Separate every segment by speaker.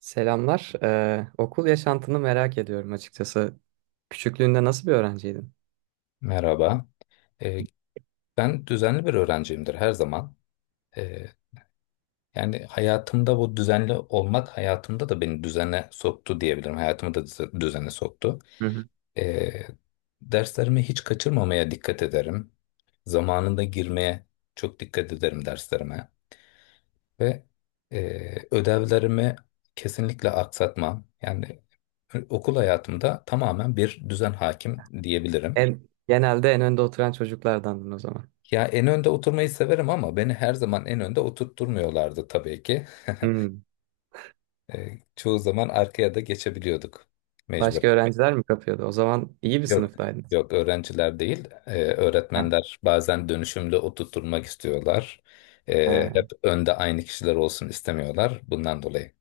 Speaker 1: Selamlar. Okul yaşantını merak ediyorum açıkçası. Küçüklüğünde nasıl bir öğrenciydin?
Speaker 2: Merhaba. Ee, Ben düzenli bir öğrenciyimdir her zaman. Ee, Yani hayatımda bu düzenli olmak hayatımda da beni düzene soktu diyebilirim. Hayatımı da düzene soktu. Ee, Derslerimi hiç kaçırmamaya dikkat ederim. Zamanında girmeye çok dikkat ederim derslerime. Ve e, ödevlerimi kesinlikle aksatmam. Yani okul hayatımda tamamen bir düzen hakim diyebilirim.
Speaker 1: Genelde en önde oturan çocuklardandın o zaman.
Speaker 2: Ya en önde oturmayı severim ama beni her zaman en önde oturtturmuyorlardı tabii ki.
Speaker 1: Hmm.
Speaker 2: Çoğu zaman arkaya da geçebiliyorduk mecbur.
Speaker 1: Başka öğrenciler mi kapıyordu? O zaman iyi bir
Speaker 2: Yok.
Speaker 1: sınıftaydınız.
Speaker 2: Yok, öğrenciler değil.
Speaker 1: Heh,
Speaker 2: Öğretmenler bazen dönüşümlü oturtturmak istiyorlar. Hep
Speaker 1: he.
Speaker 2: önde aynı kişiler olsun istemiyorlar bundan dolayı.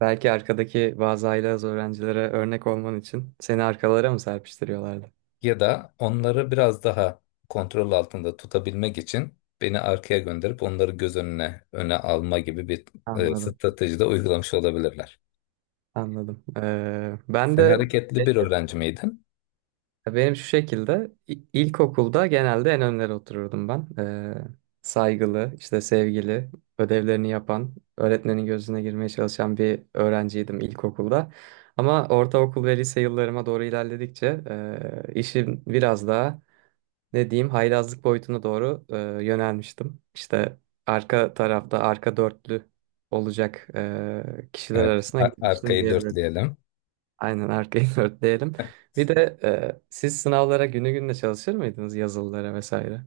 Speaker 1: Belki arkadaki bazı aile az öğrencilere örnek olman için seni arkalara mı serpiştiriyorlardı?
Speaker 2: Ya da onları biraz daha kontrol altında tutabilmek için beni arkaya gönderip onları göz önüne öne alma gibi bir
Speaker 1: Anladım,
Speaker 2: strateji de uygulamış olabilirler.
Speaker 1: anladım.
Speaker 2: Sen hareketli bir öğrenci miydin?
Speaker 1: Benim şu şekilde ilkokulda genelde en önlere otururdum ben. Saygılı, işte sevgili, ödevlerini yapan, öğretmenin gözüne girmeye çalışan bir öğrenciydim ilkokulda. Ama ortaokul ve lise yıllarıma doğru ilerledikçe işim biraz daha ne diyeyim haylazlık boyutuna doğru yönelmiştim. İşte arka tarafta arka dörtlü olacak kişiler
Speaker 2: Evet,
Speaker 1: arasına gitmiştim.
Speaker 2: arkayı dörtleyelim.
Speaker 1: Aynen arkayı dörtleyelim. Bir de siz sınavlara günü gününe çalışır mıydınız, yazılılara vesaire?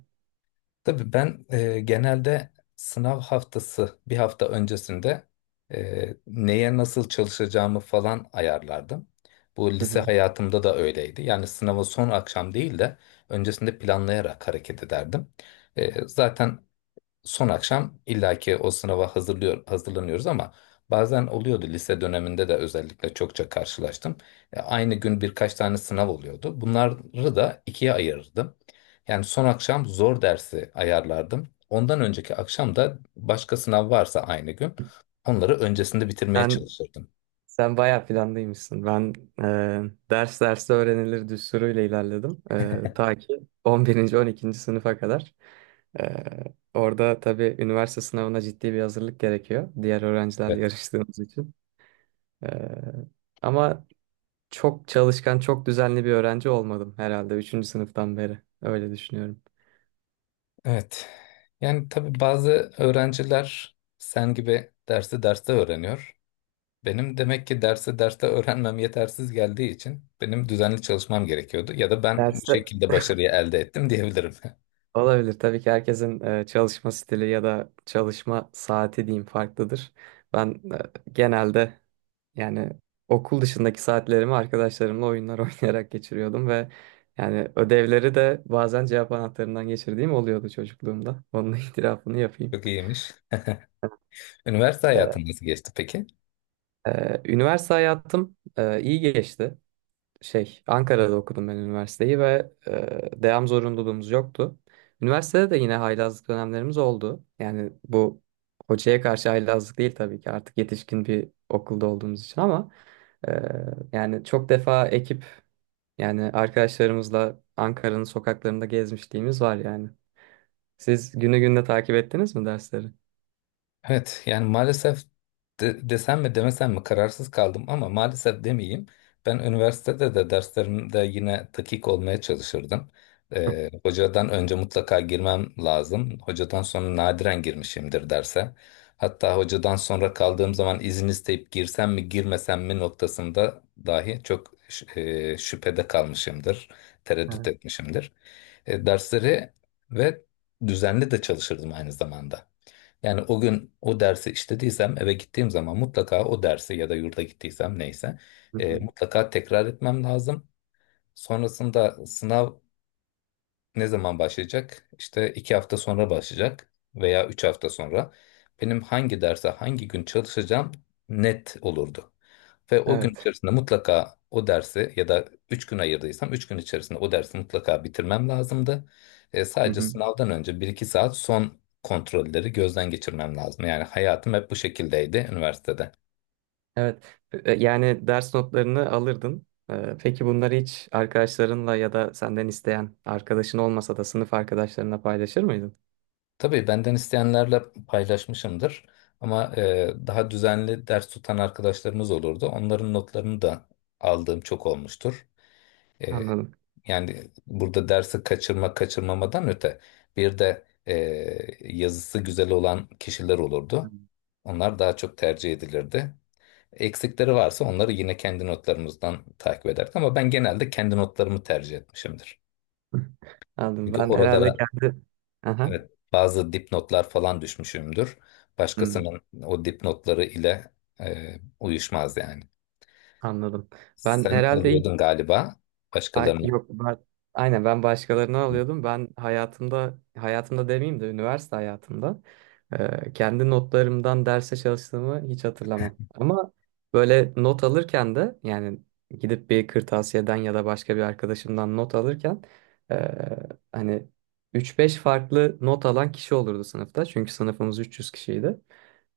Speaker 2: Tabii ben genelde sınav haftası bir hafta öncesinde neye nasıl çalışacağımı falan ayarlardım. Bu
Speaker 1: Hı
Speaker 2: lise
Speaker 1: hı.
Speaker 2: hayatımda da öyleydi. Yani sınavı son akşam değil de öncesinde planlayarak hareket ederdim. Zaten son akşam illaki o sınava hazırlıyor, hazırlanıyoruz ama bazen oluyordu lise döneminde de özellikle çokça karşılaştım. Aynı gün birkaç tane sınav oluyordu. Bunları da ikiye ayırırdım. Yani son akşam zor dersi ayarlardım. Ondan önceki akşam da başka sınav varsa aynı gün onları öncesinde bitirmeye
Speaker 1: Sen
Speaker 2: çalışırdım.
Speaker 1: sen bayağı planlıymışsın. Ben ders derste öğrenilir düsturuyla ilerledim. Ta ki 11. 12. sınıfa kadar. E, Orada tabii üniversite sınavına ciddi bir hazırlık gerekiyor, diğer öğrencilerle
Speaker 2: Evet.
Speaker 1: yarıştığımız için. E, ama çok çalışkan, çok düzenli bir öğrenci olmadım herhalde üçüncü sınıftan beri. Öyle düşünüyorum.
Speaker 2: Evet, yani tabii bazı öğrenciler sen gibi dersi derste öğreniyor. Benim demek ki derse derste öğrenmem yetersiz geldiği için benim düzenli çalışmam gerekiyordu. Ya da ben bu
Speaker 1: Derste,
Speaker 2: şekilde başarıyı elde ettim diyebilirim.
Speaker 1: Olabilir. Tabii ki herkesin çalışma stili ya da çalışma saati diyeyim farklıdır. Ben genelde yani okul dışındaki saatlerimi arkadaşlarımla oyunlar oynayarak geçiriyordum ve yani ödevleri de bazen cevap anahtarından geçirdiğim oluyordu çocukluğumda. Onun itirafını yapayım.
Speaker 2: Çok iyiymiş. Üniversite
Speaker 1: E,
Speaker 2: hayatın nasıl geçti peki?
Speaker 1: Üniversite hayatım iyi geçti. Ankara'da okudum ben üniversiteyi ve devam zorunluluğumuz yoktu. Üniversitede de yine haylazlık dönemlerimiz oldu. Yani bu hocaya karşı haylazlık değil tabii ki, artık yetişkin bir okulda olduğumuz için, ama e, yani çok defa yani arkadaşlarımızla Ankara'nın sokaklarında gezmişliğimiz var yani. Siz günü gününe takip ettiniz mi dersleri?
Speaker 2: Evet yani maalesef desem mi demesem mi kararsız kaldım ama maalesef demeyeyim. Ben üniversitede de derslerimde yine dakik olmaya çalışırdım. Hocadan önce mutlaka girmem lazım. Hocadan sonra nadiren girmişimdir derse. Hatta hocadan sonra kaldığım zaman izin isteyip girsem mi girmesem mi noktasında dahi şüphede kalmışımdır. Tereddüt
Speaker 1: Evet.
Speaker 2: etmişimdir. Dersleri ve düzenli de çalışırdım aynı zamanda. Yani o gün o dersi işlediysem eve gittiğim zaman mutlaka o dersi ya da yurda gittiysem neyse
Speaker 1: Hı hı.
Speaker 2: mutlaka tekrar etmem lazım. Sonrasında sınav ne zaman başlayacak? İşte 2 hafta sonra başlayacak veya 3 hafta sonra. Benim hangi derse hangi gün çalışacağım net olurdu. Ve o gün
Speaker 1: Evet.
Speaker 2: içerisinde mutlaka o dersi ya da 3 gün ayırdıysam 3 gün içerisinde o dersi mutlaka bitirmem lazımdı.
Speaker 1: Hı
Speaker 2: Sadece
Speaker 1: hı.
Speaker 2: sınavdan önce bir iki saat son kontrolleri gözden geçirmem lazım. Yani hayatım hep bu şekildeydi üniversitede.
Speaker 1: Evet. Yani ders notlarını alırdın. Peki bunları hiç arkadaşlarınla ya da senden isteyen arkadaşın olmasa da sınıf arkadaşlarına paylaşır mıydın?
Speaker 2: Tabii benden isteyenlerle paylaşmışımdır. Ama daha düzenli ders tutan arkadaşlarımız olurdu. Onların notlarını da aldığım çok olmuştur. E,
Speaker 1: Anladım.
Speaker 2: Yani burada dersi kaçırma kaçırmamadan öte bir de yazısı güzel olan kişiler olurdu.
Speaker 1: Hmm.
Speaker 2: Onlar daha çok tercih edilirdi. Eksikleri varsa onları yine kendi notlarımızdan takip ederdik ama ben genelde kendi notlarımı tercih etmişimdir.
Speaker 1: Anladım.
Speaker 2: Çünkü
Speaker 1: Ben herhalde
Speaker 2: oralara
Speaker 1: kendi... Aha.
Speaker 2: evet bazı dipnotlar falan düşmüşümdür.
Speaker 1: Hmm,
Speaker 2: Başkasının o dipnotları ile uyuşmaz yani.
Speaker 1: anladım. Ben
Speaker 2: Sen
Speaker 1: herhalde
Speaker 2: alıyordun galiba
Speaker 1: Ay,
Speaker 2: başkalarının.
Speaker 1: yok ben, aynen ben başkalarını alıyordum. Ben hayatımda, hayatımda demeyeyim de üniversite hayatımda kendi notlarımdan derse çalıştığımı hiç hatırlamam. Ama böyle not alırken de yani gidip bir kırtasiyeden ya da başka bir arkadaşımdan not alırken, e, hani üç beş farklı not alan kişi olurdu sınıfta. Çünkü sınıfımız 300 kişiydi.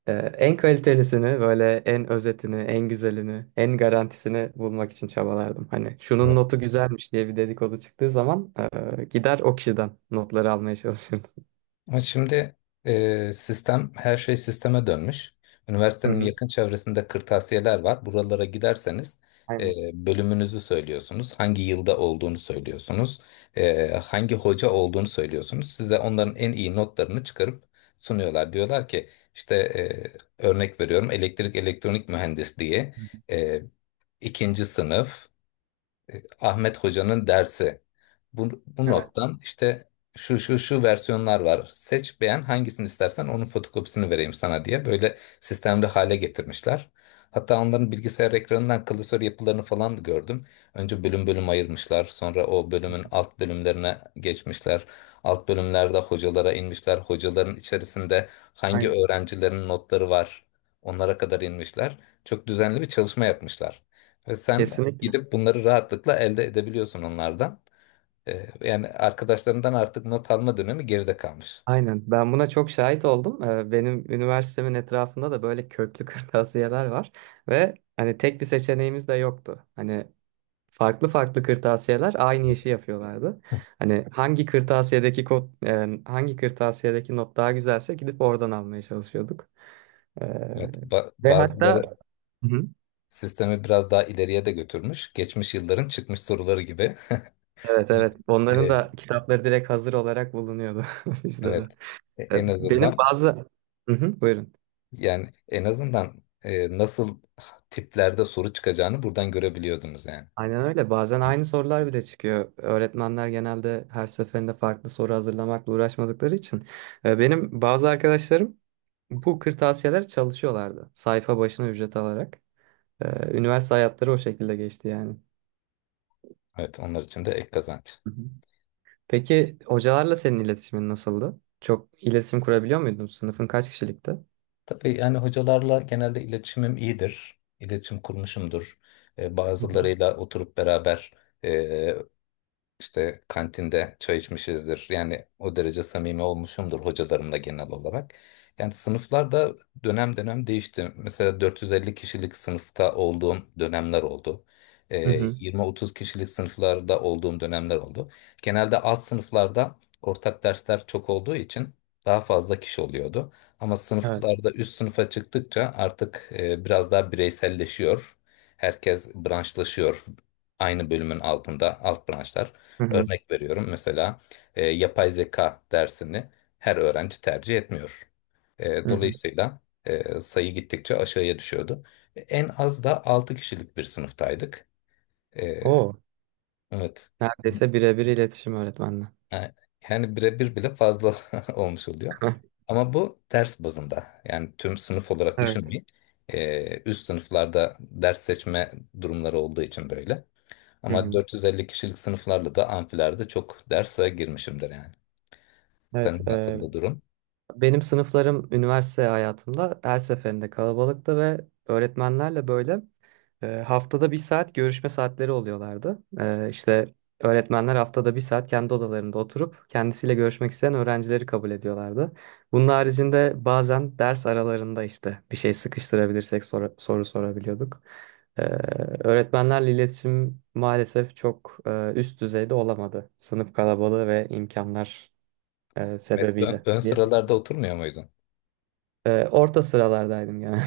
Speaker 1: En kalitelisini, böyle en özetini, en güzelini, en garantisini bulmak için çabalardım. Hani şunun notu güzelmiş diye bir dedikodu çıktığı zaman gider o kişiden notları almaya çalışırdım.
Speaker 2: Ama şimdi sistem her şey sisteme dönmüş.
Speaker 1: Hı
Speaker 2: Üniversitenin
Speaker 1: hı.
Speaker 2: yakın çevresinde kırtasiyeler var. Buralara giderseniz e,
Speaker 1: Aynen.
Speaker 2: bölümünüzü söylüyorsunuz. Hangi yılda olduğunu söylüyorsunuz. Hangi hoca olduğunu söylüyorsunuz. Size onların en iyi notlarını çıkarıp sunuyorlar. Diyorlar ki işte örnek veriyorum elektrik elektronik mühendisliği,
Speaker 1: Hı hı.
Speaker 2: e, ikinci sınıf, Ahmet Hoca'nın dersi. Bu
Speaker 1: Evet.
Speaker 2: nottan işte şu şu şu versiyonlar var. Seç beğen hangisini istersen onun fotokopisini vereyim sana diye böyle sistemli hale getirmişler. Hatta onların bilgisayar ekranından klasör yapılarını falan da gördüm. Önce bölüm bölüm ayırmışlar. Sonra o
Speaker 1: Hı
Speaker 2: bölümün
Speaker 1: hı.
Speaker 2: alt bölümlerine geçmişler. Alt bölümlerde hocalara inmişler. Hocaların içerisinde hangi
Speaker 1: Aynen.
Speaker 2: öğrencilerin notları var onlara kadar inmişler. Çok düzenli bir çalışma yapmışlar. Ve sen
Speaker 1: Kesinlikle.
Speaker 2: gidip bunları rahatlıkla elde edebiliyorsun onlardan. Yani arkadaşlarından artık not alma dönemi geride kalmış.
Speaker 1: Aynen. Ben buna çok şahit oldum. Benim üniversitemin etrafında da böyle köklü kırtasiyeler var ve hani tek bir seçeneğimiz de yoktu. Hani farklı farklı kırtasiyeler aynı
Speaker 2: Evet.
Speaker 1: işi yapıyorlardı. Hani e, hangi kırtasiyedeki not daha güzelse gidip oradan almaya çalışıyorduk. E,
Speaker 2: Evet,
Speaker 1: Ve hatta...
Speaker 2: bazıları
Speaker 1: Hı hı.
Speaker 2: sistemi biraz daha ileriye de götürmüş. Geçmiş yılların çıkmış soruları gibi.
Speaker 1: Evet, evet, onların
Speaker 2: Ee,
Speaker 1: da kitapları direkt hazır olarak bulunuyordu bizde de.
Speaker 2: Evet. En
Speaker 1: Benim
Speaker 2: azından
Speaker 1: bazı Hı hı, buyurun.
Speaker 2: yani en azından nasıl tiplerde soru çıkacağını buradan görebiliyordunuz yani.
Speaker 1: Aynen öyle. Bazen
Speaker 2: Evet.
Speaker 1: aynı sorular bile çıkıyor. Öğretmenler genelde her seferinde farklı soru hazırlamakla uğraşmadıkları için. Benim bazı arkadaşlarım Bu kırtasiyeler çalışıyorlardı. Sayfa başına ücret alarak. Üniversite hayatları o şekilde geçti yani.
Speaker 2: Evet, onlar için de ek kazanç.
Speaker 1: Hı hı. Peki hocalarla senin iletişimin nasıldı? Çok iletişim kurabiliyor muydun? Sınıfın kaç kişilikti?
Speaker 2: Tabii yani hocalarla genelde iletişimim iyidir. İletişim kurmuşumdur.
Speaker 1: Hı hı.
Speaker 2: Bazılarıyla oturup beraber işte kantinde çay içmişizdir. Yani o derece samimi olmuşumdur hocalarımla genel olarak. Yani sınıflar da dönem dönem değişti. Mesela 450 kişilik sınıfta olduğum dönemler oldu.
Speaker 1: Hı
Speaker 2: Ee,
Speaker 1: hı.
Speaker 2: 20-30 kişilik sınıflarda olduğum dönemler oldu. Genelde alt sınıflarda ortak dersler çok olduğu için daha fazla kişi oluyordu. Ama
Speaker 1: Evet.
Speaker 2: sınıflarda üst sınıfa çıktıkça artık biraz daha bireyselleşiyor. Herkes branşlaşıyor. Aynı bölümün altında alt branşlar.
Speaker 1: Hı hı.
Speaker 2: Örnek veriyorum mesela yapay zeka dersini her öğrenci tercih etmiyor.
Speaker 1: Hı hı.
Speaker 2: Dolayısıyla sayı gittikçe aşağıya düşüyordu. En az da 6 kişilik bir sınıftaydık. E,
Speaker 1: Oo,
Speaker 2: evet.
Speaker 1: neredeyse birebir iletişim öğretmenle.
Speaker 2: Yani yani birebir bile fazla olmuş oluyor. Ama bu ders bazında. Yani tüm sınıf olarak
Speaker 1: Evet.
Speaker 2: düşünmeyin. Üst sınıflarda ders seçme durumları olduğu için böyle.
Speaker 1: Hı
Speaker 2: Ama
Speaker 1: hı.
Speaker 2: 450 kişilik sınıflarla da amfilerde çok derse girmişimdir yani.
Speaker 1: Evet,
Speaker 2: Senin nasıldı durum?
Speaker 1: benim sınıflarım üniversite hayatımda her seferinde kalabalıktı ve öğretmenlerle böyle haftada bir saat görüşme saatleri oluyorlardı. İşte öğretmenler haftada bir saat kendi odalarında oturup kendisiyle görüşmek isteyen öğrencileri kabul ediyorlardı. Bunun haricinde bazen ders aralarında işte bir şey sıkıştırabilirsek soru sorabiliyorduk. E, Öğretmenlerle iletişim maalesef çok üst düzeyde olamadı. Sınıf kalabalığı ve imkanlar sebebiyle.
Speaker 2: Ön sıralarda oturmuyor muydun?
Speaker 1: Orta sıralardaydım genelde.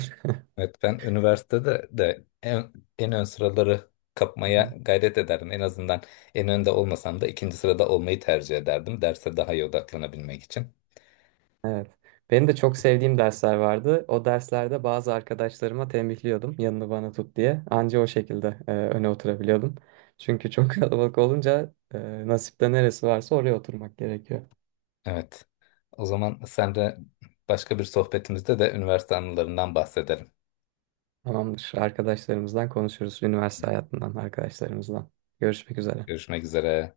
Speaker 2: Evet ben üniversitede de en ön sıraları
Speaker 1: Hı
Speaker 2: kapmaya
Speaker 1: hı.
Speaker 2: gayret ederdim. En azından en önde olmasam da ikinci sırada olmayı tercih ederdim. Derse daha iyi odaklanabilmek için.
Speaker 1: Evet. Benim de çok sevdiğim dersler vardı. O derslerde bazı arkadaşlarıma tembihliyordum yanını bana tut diye. Anca o şekilde öne oturabiliyordum. Çünkü çok kalabalık olunca nasipte neresi varsa oraya oturmak gerekiyor.
Speaker 2: Evet. O zaman sen de başka bir sohbetimizde de üniversite anılarından bahsedelim.
Speaker 1: Tamamdır. Arkadaşlarımızdan konuşuruz. Üniversite hayatından arkadaşlarımızdan. Görüşmek üzere.
Speaker 2: Görüşmek üzere.